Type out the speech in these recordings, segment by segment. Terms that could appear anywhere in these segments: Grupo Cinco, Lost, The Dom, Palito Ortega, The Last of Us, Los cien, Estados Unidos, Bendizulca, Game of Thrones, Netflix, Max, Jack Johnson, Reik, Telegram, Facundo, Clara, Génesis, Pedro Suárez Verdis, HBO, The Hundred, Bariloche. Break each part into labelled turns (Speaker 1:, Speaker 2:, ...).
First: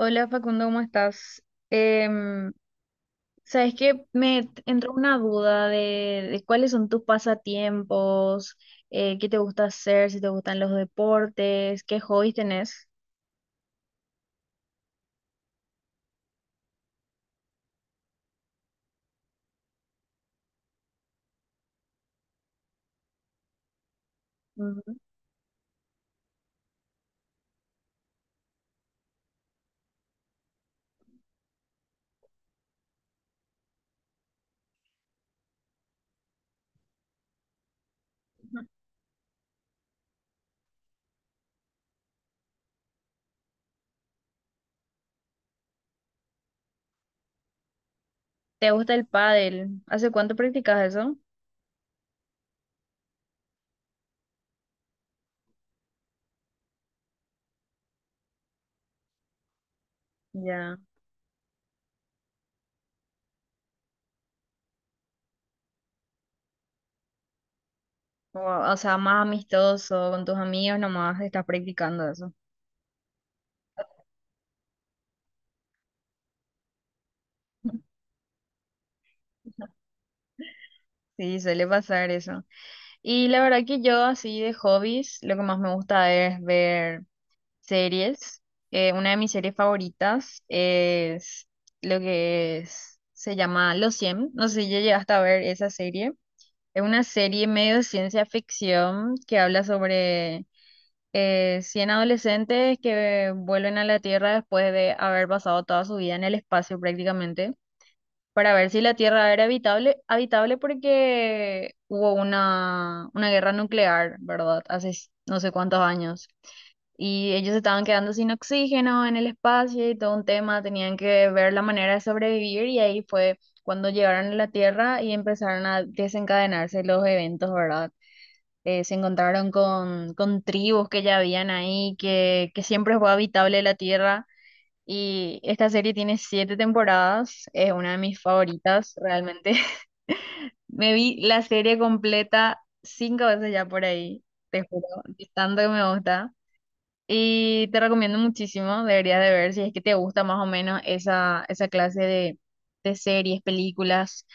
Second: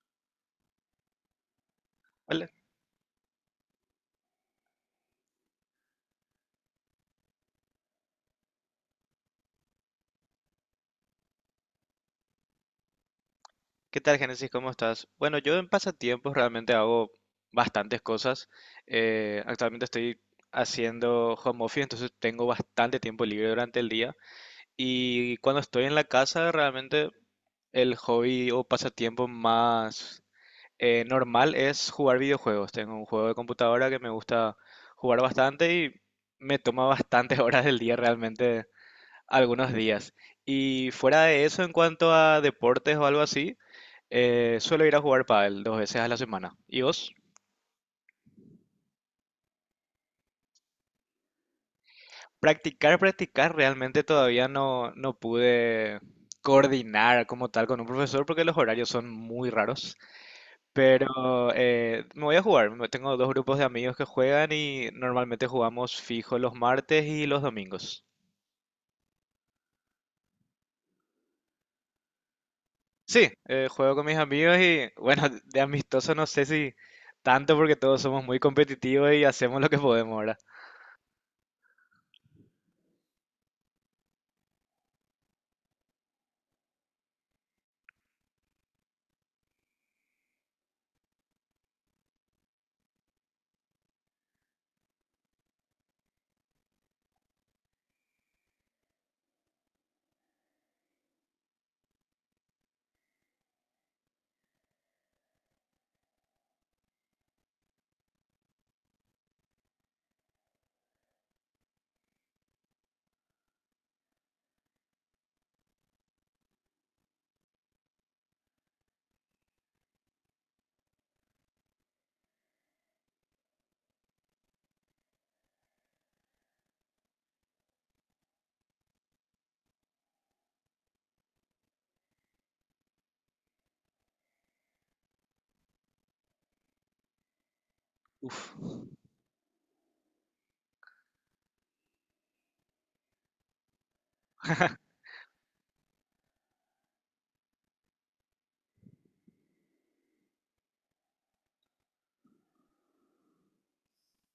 Speaker 1: Hola Facundo, ¿cómo estás?
Speaker 2: Hola,
Speaker 1: Em, sabes que me entró una duda de cuáles son tus pasatiempos, qué te gusta hacer, si te gustan los deportes, qué hobbies tenés.
Speaker 2: ¿qué tal, Génesis? ¿Cómo estás? Bueno, yo en pasatiempos realmente hago bastantes cosas. Actualmente estoy haciendo home office, entonces tengo bastante tiempo libre durante el día.
Speaker 1: Ujú.
Speaker 2: Y cuando estoy en la casa, realmente el hobby o pasatiempo más normal es jugar videojuegos. Tengo un juego de computadora que me gusta jugar bastante y me toma bastantes horas del día realmente algunos días. Y fuera de eso, en cuanto a deportes o algo así, suelo ir a jugar pádel dos veces a la semana. ¿Y vos?
Speaker 1: ¿Te gusta el pádel? ¿Hace cuánto practicas eso?
Speaker 2: Practicar, realmente todavía no pude coordinar como tal con un profesor porque los horarios son muy raros.
Speaker 1: Ya.
Speaker 2: Pero me voy a jugar. Tengo dos grupos de amigos que juegan y normalmente jugamos fijo los martes y los domingos.
Speaker 1: O, o sea, más amistoso, con tus amigos nomás estás practicando eso.
Speaker 2: Sí, juego con mis amigos y bueno, de amistoso no sé si tanto porque todos somos muy competitivos y hacemos lo que podemos ahora.
Speaker 1: Sí, suele pasar eso. Y la verdad que yo así de hobbies, lo que más me gusta es ver series. Una de mis series favoritas es se llama Los Cien. No sé si ya llegaste a ver esa serie. Es una serie medio de ciencia ficción que habla sobre 100 adolescentes que vuelven a la Tierra después de haber pasado toda su vida en el espacio prácticamente, para ver si la Tierra era habitable, habitable porque hubo una guerra nuclear, ¿verdad? Hace no sé cuántos años y ellos estaban quedando sin oxígeno en el espacio y todo un tema, tenían que ver la manera de sobrevivir y ahí fue cuando llegaron a la Tierra y empezaron a desencadenarse los eventos, ¿verdad? Se encontraron con tribus que ya habían ahí, que siempre fue habitable la Tierra. Y esta serie tiene siete temporadas, es una de mis
Speaker 2: Uf,
Speaker 1: favoritas realmente. Me vi la serie completa cinco veces ya por ahí, te juro, de tanto que me gusta. Y te recomiendo muchísimo, deberías de ver si es que te gusta más o menos esa clase de series, películas.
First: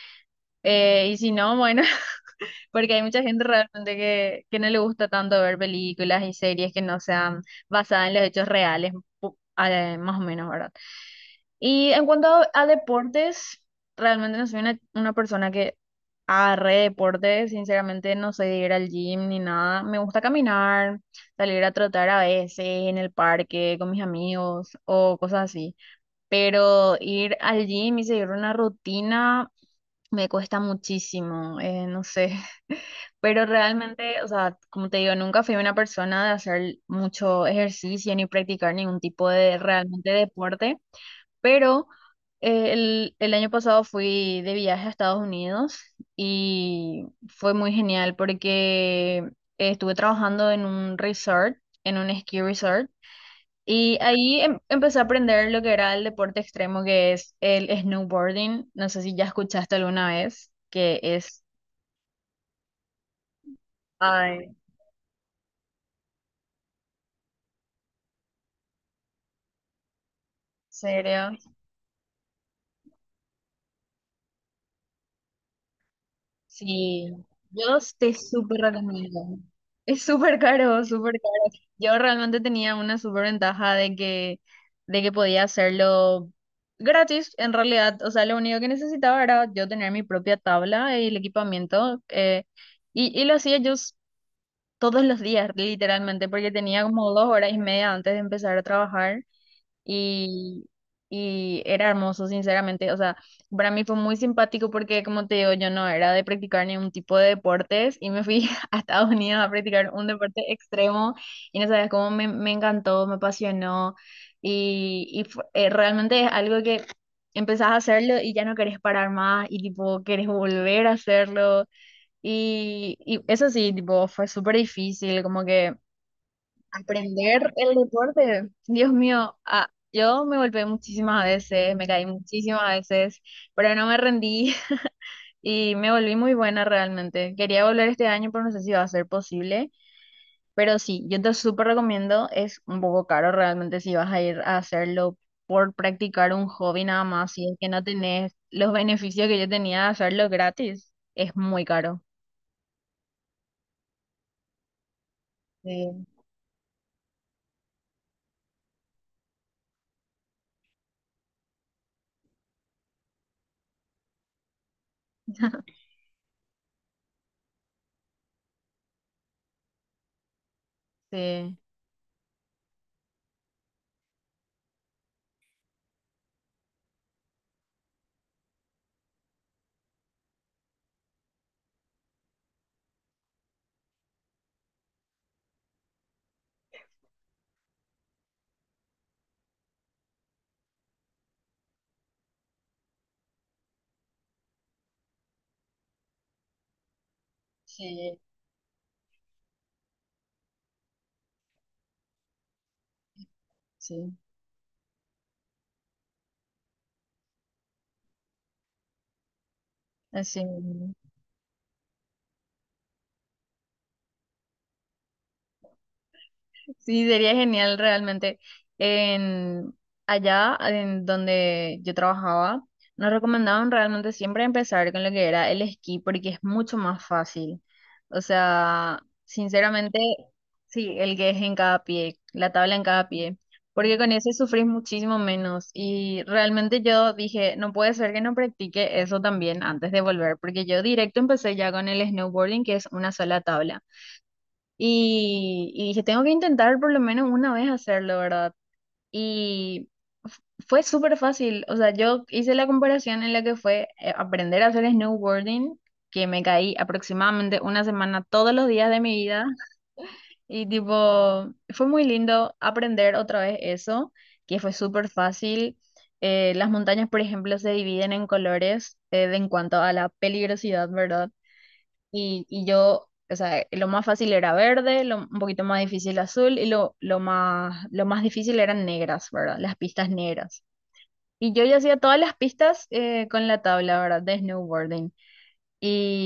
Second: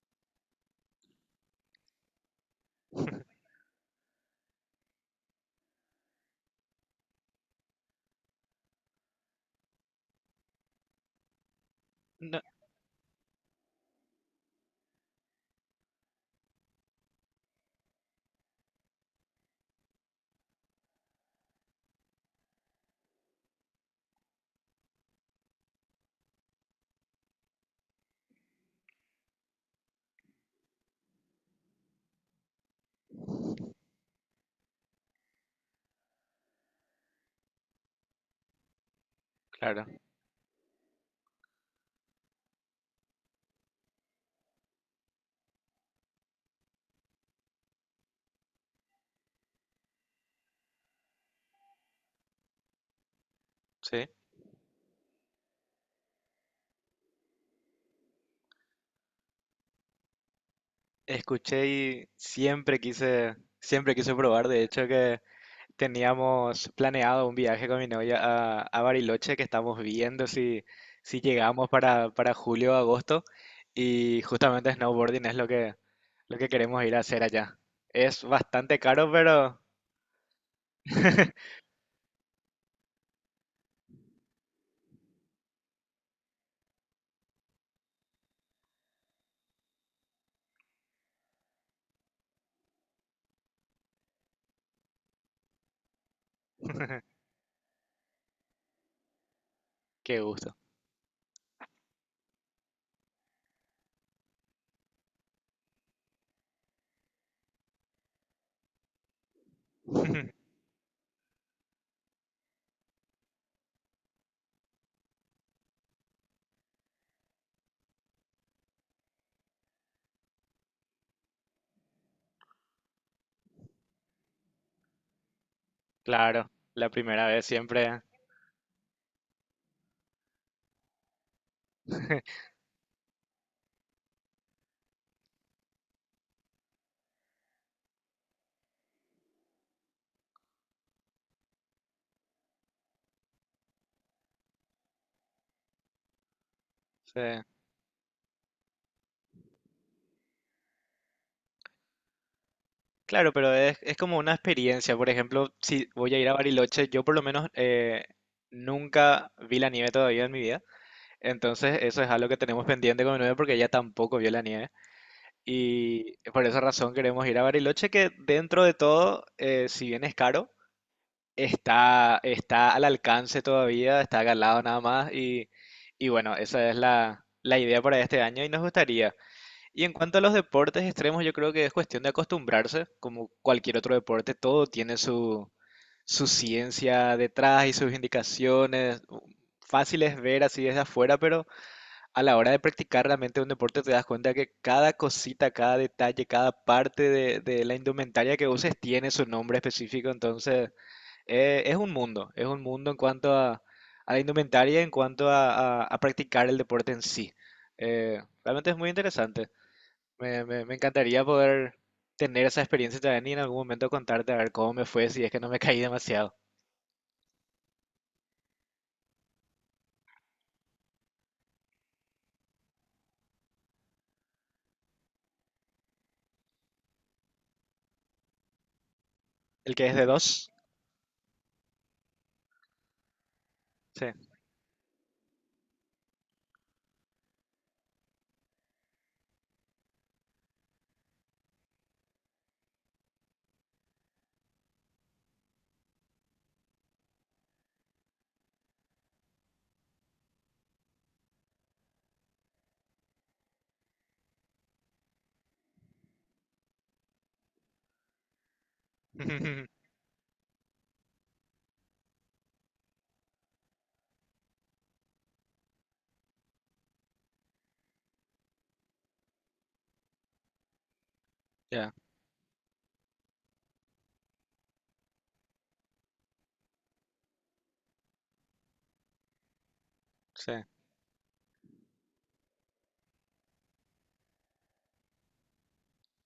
Speaker 1: Y si no, bueno, porque hay mucha gente realmente que no le gusta tanto ver películas y series que no sean basadas en los hechos reales, pu- más o menos, ¿verdad? Y en cuanto
Speaker 2: no,
Speaker 1: a deportes, realmente no soy una persona que agarre deportes, sinceramente no soy de ir al gym ni nada. Me gusta caminar, salir a trotar a veces en el parque con mis amigos o cosas así. Pero ir al gym y seguir una rutina me cuesta muchísimo, no sé. Pero realmente, o sea, como te digo, nunca fui una persona de hacer mucho ejercicio ni practicar ningún tipo de
Speaker 2: claro,
Speaker 1: realmente deporte. Pero el año pasado fui de viaje a Estados Unidos y fue muy genial porque estuve trabajando en un resort, en un ski resort, y
Speaker 2: sí.
Speaker 1: ahí empecé a aprender lo que era el deporte extremo, que es el snowboarding. No sé si ya escuchaste alguna vez, que es...
Speaker 2: Escuché y siempre quise
Speaker 1: Ay,
Speaker 2: probar.
Speaker 1: ¿en
Speaker 2: De hecho, que teníamos planeado un viaje con mi novia a Bariloche, que estamos viendo si
Speaker 1: serio?
Speaker 2: llegamos para julio o agosto. Y justamente snowboarding es lo lo que queremos ir a
Speaker 1: Sí,
Speaker 2: hacer allá.
Speaker 1: yo te
Speaker 2: Es
Speaker 1: súper
Speaker 2: bastante caro,
Speaker 1: recomiendo.
Speaker 2: pero
Speaker 1: Es súper caro, súper caro. Yo realmente tenía una súper ventaja de que podía hacerlo gratis, en realidad. O sea, lo único que necesitaba era yo tener mi propia tabla y el equipamiento. Y lo hacía todos los días, literalmente, porque tenía como 2 horas y media antes de empezar a trabajar
Speaker 2: qué gusto.
Speaker 1: y, y era hermoso, sinceramente. O sea, para mí fue muy simpático porque, como te digo, yo no era de practicar ningún tipo de deportes y me fui a Estados Unidos a practicar un deporte extremo y no sabes cómo me encantó, me apasionó y realmente es algo que empezás a hacerlo y ya no querés parar más y tipo querés volver a hacerlo. Y eso sí, tipo, fue súper difícil, como que
Speaker 2: Claro, la primera vez
Speaker 1: aprender el
Speaker 2: siempre.
Speaker 1: deporte, Dios mío, yo me golpeé muchísimas veces, me caí muchísimas veces, pero no me rendí y me volví muy buena realmente. Quería volver este año, pero no sé si va a ser posible. Pero sí, yo te súper recomiendo, es un poco caro realmente si vas a ir a hacerlo por practicar un hobby nada
Speaker 2: Sí.
Speaker 1: más, si es que no tenés los beneficios que yo tenía de hacerlo gratis, es muy caro.
Speaker 2: Claro, pero es como una experiencia. Por ejemplo, si
Speaker 1: Sí,
Speaker 2: voy a ir a Bariloche, yo por lo menos nunca vi la nieve todavía en mi vida. Entonces, eso es algo que tenemos pendiente con mi novia porque ella tampoco vio la nieve. Y por esa razón queremos ir a Bariloche, que dentro de todo, si bien es caro,
Speaker 1: sí,
Speaker 2: está al alcance todavía, está acá al lado nada más. Y bueno, esa es la idea para este año y nos gustaría. Y en cuanto a los deportes extremos, yo creo que es cuestión de acostumbrarse, como cualquier otro deporte, todo tiene su ciencia detrás y sus indicaciones. Fácil es ver así desde afuera, pero a la hora de practicar realmente un deporte te das cuenta que cada cosita, cada detalle, cada parte de la
Speaker 1: sí,
Speaker 2: indumentaria que uses tiene su nombre específico. Entonces, es un mundo en cuanto a
Speaker 1: sí,
Speaker 2: la indumentaria, en cuanto a practicar el deporte en sí. Realmente es muy interesante.
Speaker 1: así
Speaker 2: Me
Speaker 1: mismo.
Speaker 2: encantaría poder tener esa experiencia también y en algún momento contarte a ver cómo me fue si es que no me caí demasiado.
Speaker 1: Sí, sería genial realmente. En, Allá en donde yo trabajaba, nos recomendaban realmente siempre empezar con lo que era el esquí porque es mucho más fácil. O sea,
Speaker 2: ¿El que es
Speaker 1: sinceramente,
Speaker 2: de dos?
Speaker 1: sí, el que es en cada pie, la tabla en cada pie, porque
Speaker 2: Sí.
Speaker 1: con ese sufrís muchísimo menos. Y realmente yo dije, no puede ser que no practique eso también antes de volver, porque yo directo empecé ya con el snowboarding, que es una sola tabla. Y dije, tengo que intentar por lo menos una vez hacerlo, ¿verdad? Y f- fue súper fácil. O sea, yo hice la comparación en la que fue aprender a hacer snowboarding, que me caí aproximadamente una semana todos los días de mi vida. Y tipo, fue muy lindo aprender otra vez eso, que fue súper fácil. Las montañas, por ejemplo, se dividen en colores de en cuanto a la peligrosidad, ¿verdad?
Speaker 2: Ya,
Speaker 1: Y yo, o sea, lo más fácil era verde, lo, un poquito más difícil azul y lo más difícil eran negras, ¿verdad? Las pistas
Speaker 2: sí.
Speaker 1: negras. Y yo ya hacía todas las pistas con la tabla, ¿verdad? De snowboarding.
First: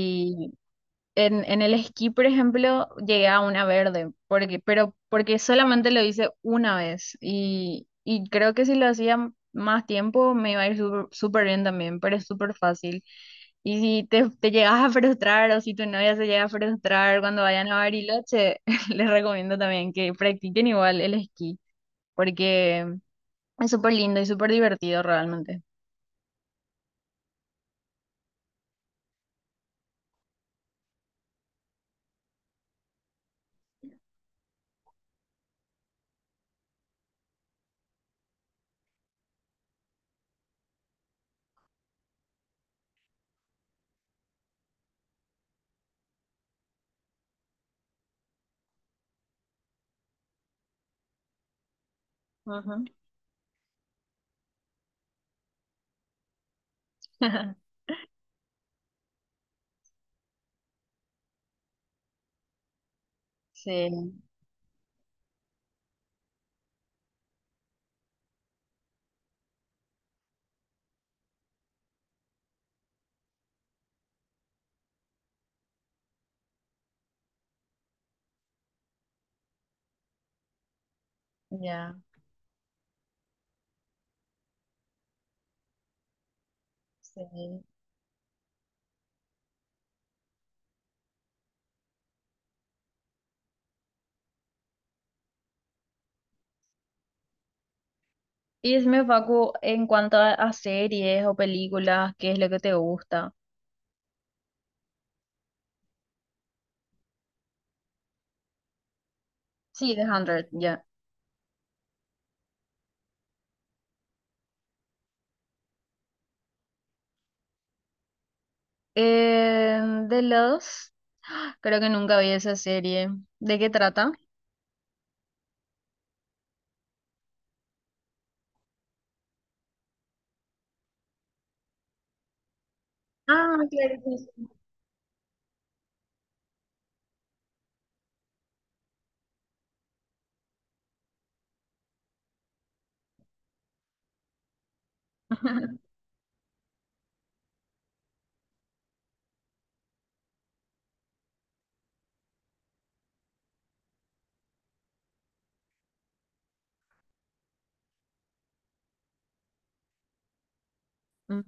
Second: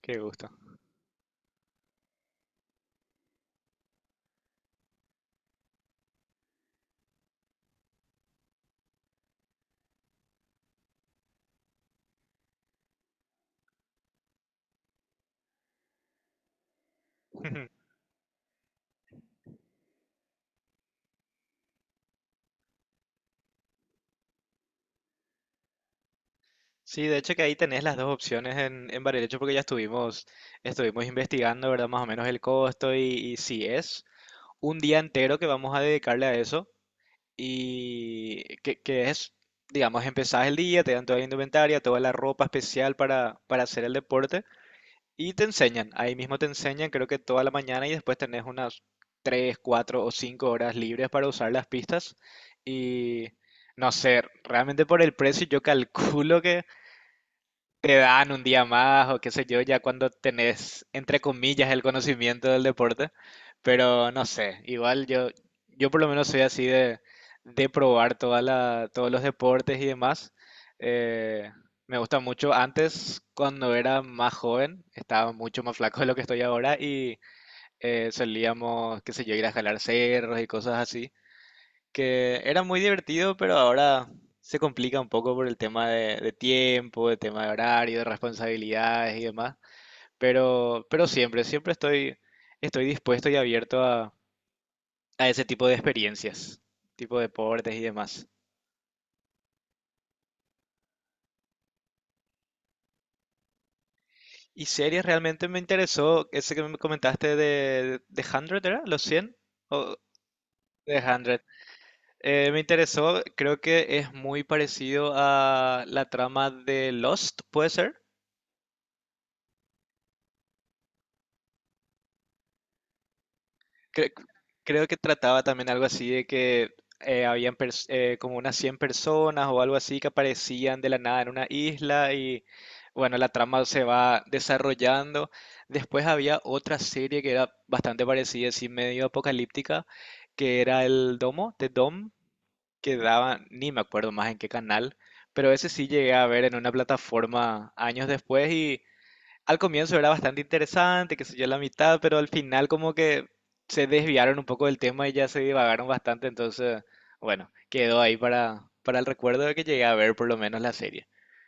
Speaker 2: Qué gusto.
Speaker 1: en el esquí, por ejemplo, llegué a una verde, porque, pero porque solamente lo hice una vez y creo que si lo hacía más tiempo me iba a ir súper súper bien también, pero es súper fácil. Y si te llegas a frustrar o si tu novia se llega a frustrar cuando vayan a Bariloche, les recomiendo también que practiquen igual el esquí, porque es súper lindo y súper divertido realmente.
Speaker 2: Sí, de hecho que ahí tenés las dos opciones en Bariloche porque ya estuvimos, estuvimos investigando, ¿verdad? Más o menos el costo y si es un día entero que vamos a dedicarle a eso y que es, digamos, empezás el día, te dan toda la indumentaria, toda la ropa especial para hacer el deporte. Y te enseñan, ahí mismo te enseñan, creo que toda la mañana y después tenés unas 3 4 o 5 horas libres para usar las pistas.
Speaker 1: Ujú.
Speaker 2: Y no sé, realmente por el precio yo calculo que te dan un día más o qué sé yo, ya cuando tenés, entre comillas, el conocimiento del deporte, pero
Speaker 1: Sí,
Speaker 2: no sé, igual yo, yo por lo menos soy así de probar toda la, todos los deportes y demás. Eh, me gusta mucho. Antes, cuando era más joven, estaba mucho más flaco de lo que estoy ahora y solíamos, qué sé yo, ir a jalar cerros y cosas así
Speaker 1: ya,
Speaker 2: que era muy divertido, pero ahora se complica un poco por el tema de tiempo, de tema de
Speaker 1: sí.
Speaker 2: horario, de responsabilidades y demás. Pero siempre, siempre estoy, estoy dispuesto y abierto a ese tipo de experiencias, tipo de deportes y demás.
Speaker 1: Y decime, Facu, en cuanto a series o películas, ¿qué es lo que te gusta?
Speaker 2: Y series realmente me interesó, ese que me comentaste de 100, ¿era? ¿Los 100
Speaker 1: Sí,
Speaker 2: o
Speaker 1: The Hundred ya.
Speaker 2: de 100? Me interesó, creo que es muy parecido a la trama de Lost, ¿puede ser?
Speaker 1: Eh, de los... Creo que nunca vi esa serie. ¿De qué trata?
Speaker 2: Cre- Creo que trataba también algo así de que habían como unas 100 personas o algo así que aparecían de la nada en una isla y bueno, la
Speaker 1: Ah,
Speaker 2: trama se
Speaker 1: claro que
Speaker 2: va
Speaker 1: sí.
Speaker 2: desarrollando. Después había otra serie que era bastante parecida, así medio apocalíptica, que era el Domo, The Dom, que daban, ni me acuerdo más en qué canal, pero ese sí llegué a ver en una plataforma años después. Al comienzo era bastante interesante, que sé yo, la mitad, pero al final como que se desviaron un poco del tema y ya se divagaron bastante, entonces, bueno, quedó ahí para el recuerdo de que llegué a ver por lo menos la serie.
Speaker 1: Mm.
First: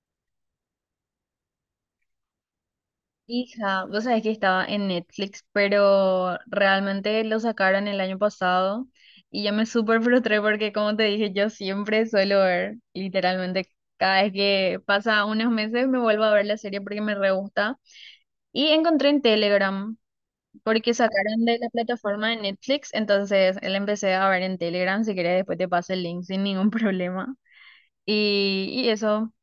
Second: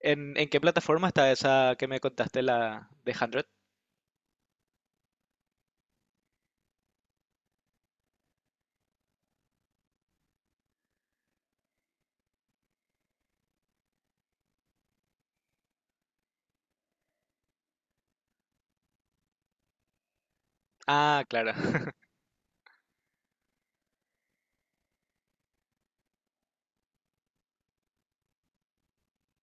Speaker 2: En qué plataforma está esa que me contaste, la de 100?
Speaker 1: Hija, vos sabés que estaba en Netflix, pero realmente lo sacaron el año pasado y yo me súper frustré porque, como te dije, yo siempre suelo ver, literalmente, cada vez que pasa unos meses me vuelvo a ver la serie porque me re gusta. Y encontré en Telegram. Porque
Speaker 2: Ah,
Speaker 1: sacaron
Speaker 2: claro.
Speaker 1: de la plataforma de Netflix, entonces él empecé a ver en Telegram, si querés después te paso el link sin ningún problema. Y eso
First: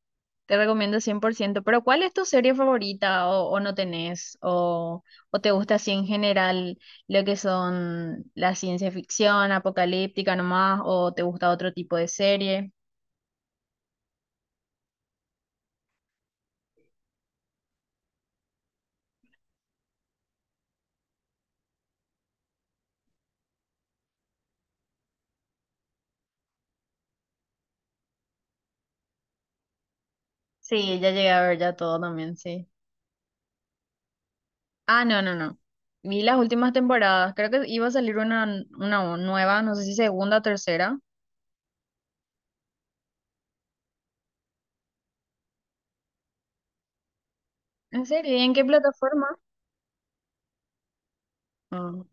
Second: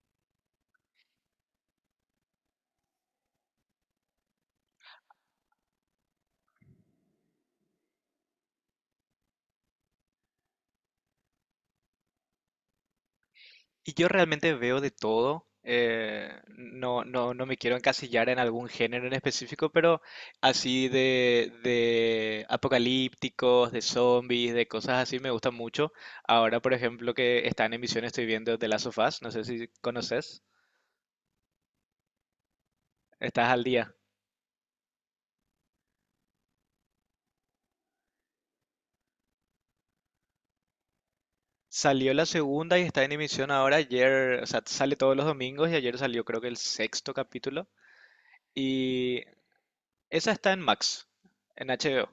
Speaker 1: te recomiendo 100%. Pero ¿cuál es tu serie favorita o no tenés? ¿O te gusta así en general lo que son la ciencia ficción, apocalíptica nomás? ¿O te gusta otro tipo de serie?
Speaker 2: Y yo realmente veo de todo. Eh, no, no, no me quiero encasillar en algún género en específico, pero así de apocalípticos, de zombies, de cosas así me gustan mucho. Ahora, por ejemplo, que está en emisión, estoy viendo The Last of Us. No sé si conoces.
Speaker 1: Sí, ya llegué a ver ya todo también, sí.
Speaker 2: Estás al día.
Speaker 1: Ah, no, no, no. Vi las últimas temporadas, creo que iba a salir una nueva, no sé si segunda o tercera.
Speaker 2: Salió la segunda y está en emisión ahora. Ayer, o sea, sale todos los domingos y ayer salió creo que el sexto capítulo.
Speaker 1: ¿En serio? ¿Y en qué
Speaker 2: Y
Speaker 1: plataforma?
Speaker 2: esa está en Max, en
Speaker 1: Ah,
Speaker 2: HBO.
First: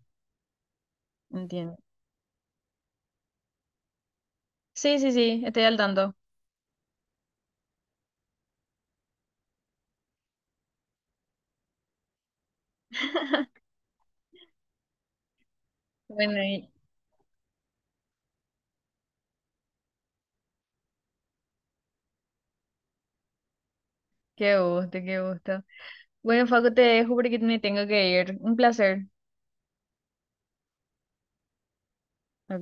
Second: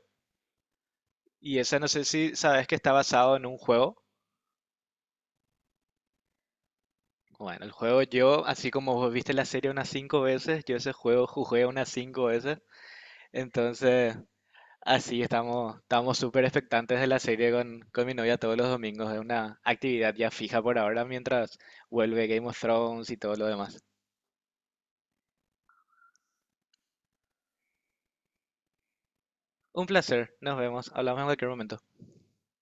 Speaker 2: Y
Speaker 1: entiendo.
Speaker 2: esa no sé si sabes que está basado en un juego.
Speaker 1: Sí, sí, sí, estoy al tanto.
Speaker 2: Bueno, el juego yo, así como vos viste la serie unas cinco veces, yo ese juego jugué unas cinco veces. Entonces, así estamos, estamos
Speaker 1: Bueno,
Speaker 2: súper
Speaker 1: y
Speaker 2: expectantes de la serie con mi novia todos los domingos. Es una actividad ya fija por ahora mientras vuelve Game of Thrones y todo lo demás.
Speaker 1: qué gusto, qué gusto. Bueno, Facu, te dejo porque me tengo que ir. Un placer.
Speaker 2: Un placer, nos vemos, hablamos en cualquier momento.
Speaker 1: Ok.